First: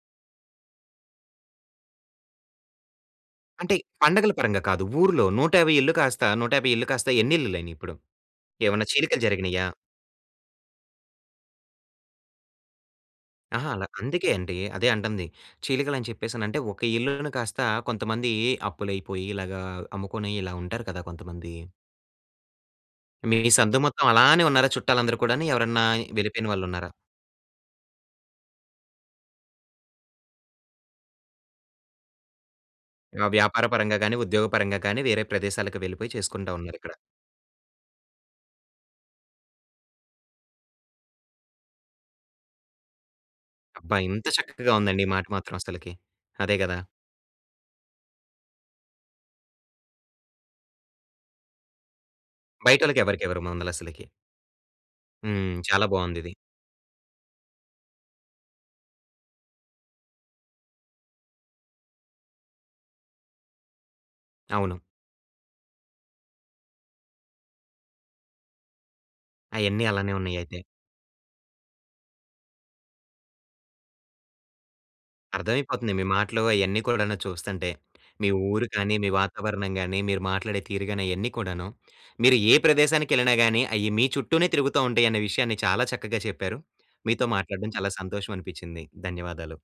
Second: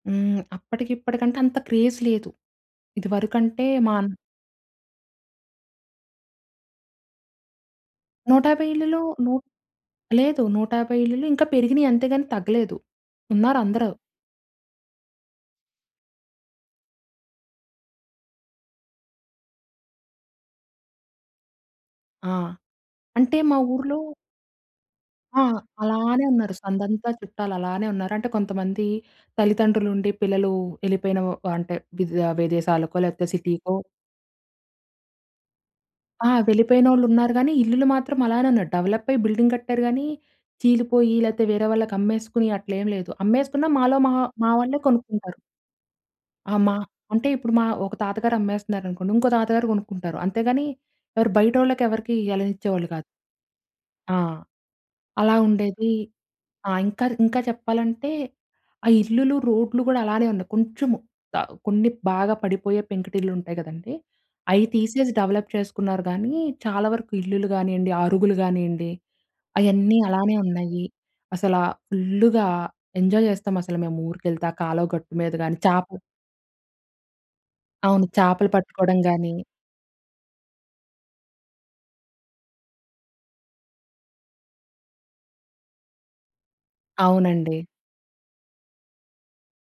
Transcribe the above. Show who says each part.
Speaker 1: హ్మ్. అప్పటికిప్పటికంటే, అంత క్రేజ్ లేదు. ఇదివరుకంటే
Speaker 2: అంటే,
Speaker 1: మాన్
Speaker 2: పండగల పరంగా కాదు. ఊర్లో 150 ఇళ్లు కాస్తా, 150 ఇల్లు కాస్తా ఎన్నిళ్లులైనియి ఇప్పుడు?
Speaker 1: 150
Speaker 2: ఏవన్నా
Speaker 1: ఇళ్లులూ
Speaker 2: చీలికలు
Speaker 1: నూట్
Speaker 2: జరిగినియా?
Speaker 1: లేదు. 150 ఇళ్లులు ఇంకా పెరిగినియి. అంతేగాని తగ్గలేదు.
Speaker 2: అహా! అల
Speaker 1: ఉన్నారందరు.
Speaker 2: అందుకే అండి. అదే అంటంది. చీలికలని చెప్పేసనంటే ఒక ఇళ్లును కాస్తా కొంతమందీ అప్పులయిపోయి ఇలాగా అమ్ముకొనీ ఇలా ఉంటారు కదా కొంతమంది.
Speaker 1: ఆ!
Speaker 2: మీ
Speaker 1: అంటే మా
Speaker 2: సందు
Speaker 1: ఊర్లో
Speaker 2: మొత్తం అలానే ఉన్నారా చుట్టాలందరు
Speaker 1: ఆ!
Speaker 2: కూడాని? ఎవరన్నా
Speaker 1: అలానే
Speaker 2: వెళ్ళిపోయిన
Speaker 1: ఉన్నారు.
Speaker 2: వాళ్ళున్నారా?
Speaker 1: సందంతా చుట్టాలలానే ఉన్నారు. అంటే, కొంతమందీ తల్లితండ్రులుండి పిల్లలూ యెళ్ళిపోయిన వ అంటే, విద్ విదేశాలకో,
Speaker 2: ఆ!
Speaker 1: లేపోతే
Speaker 2: వ్యాపార
Speaker 1: సిటీకో.
Speaker 2: పరంగా గానీ, ఉద్యోగ పరంగా కానీ, వేరే ప్రదేశాలకి వెళ్ళిపోయి
Speaker 1: ఆ!
Speaker 2: చేసుకుంటా ఉన్నారక్కడ.
Speaker 1: వెళ్ళిపోయినోళ్ళున్నారు గానీ, ఇల్లులు మాత్రం అలానే ఉన్నయి. డెవలప్పయి బిల్డింగ్ కట్టారు గానీ, చీలిపోయి లేతే వేరే వాళ్ళకి అమ్మేసుకుని అట్లేమి లేదు. అమ్మేసుకున్న మాలో
Speaker 2: అబ్బా!
Speaker 1: మా
Speaker 2: ఇంత
Speaker 1: మా
Speaker 2: చక్కకగా
Speaker 1: వాళ్ళే
Speaker 2: ఉందండి ఈ మాట
Speaker 1: కొనుక్కుంటారు.
Speaker 2: మాత్రం అసలకి.
Speaker 1: ఆ!
Speaker 2: అదే
Speaker 1: మా
Speaker 2: కదా!
Speaker 1: అంటే, ఇప్పుడు మా ఒక తాతగారమ్మేస్తన్నారనుకోండి, ఇంకో తాతగారు కొనుక్కుంటారు. అంతేగానీ, ఎవరు బయటోళ్ళకెవరకీ ఇయ్యాలనిచ్చేవాళ్ళు కాదు.
Speaker 2: బయటోళ్ళకెవరికివ్వరు మందలసలకి.
Speaker 1: ఆ! అలా
Speaker 2: హ్మ్. చాలా
Speaker 1: ఉండేదీ.
Speaker 2: బావుందిది.
Speaker 1: ఆ! ఇంకా ర్ ఇంకా చెప్పాలంటే, ఆ ఇల్లులు, రోడ్లు గూడలానే ఉంది. కొంచుము ఆహ్, కొన్ని బాగా పడిపోయే పెంకుటిల్లుంటయి కదండీ, అయి
Speaker 2: అవును.
Speaker 1: తీసేసి డవలప్ చేసుకున్నారు గానీ, చాలా వరకు ఇల్లులు గానియండి, అరుగులు గానియండి,
Speaker 2: అయన్నీ
Speaker 1: అయన్నీ
Speaker 2: అలానే
Speaker 1: అలానే
Speaker 2: ఉన్నయయితే.
Speaker 1: ఉన్నయ్యీ. అసలా ఫుల్లుగా ఎంజాయ్ చేస్తామసల మేమూరికెళ్తే, ఆ కాలవ గట్టు మీద గానీ,
Speaker 2: అర్థమైపోతంది
Speaker 1: చాపు
Speaker 2: మీ మాటలు అయన్నీ కూడాను చూస్తంటే.
Speaker 1: అవును.
Speaker 2: మీ
Speaker 1: చాపలు
Speaker 2: ఊరు కానీ,
Speaker 1: పట్టుకోడం
Speaker 2: మీ
Speaker 1: గానీ.
Speaker 2: వాతావరణం గానీ, మీరు మాట్లాడే తీరుగాని అయ్యన్నీ కూడాను, మీరు ఏ ప్రదేశానికెళ్ళినా గానీ, అయ్యి మీ చుట్టూనే తిరుగుతా ఉంటయన్న విషయాన్ని చాలా చక్కగా చెప్పారు. మీతో
Speaker 1: అవునండి.
Speaker 2: మాట్లాడడం చాలా సంతోషవనిపిచ్చింది. ధన్యవాదాలు.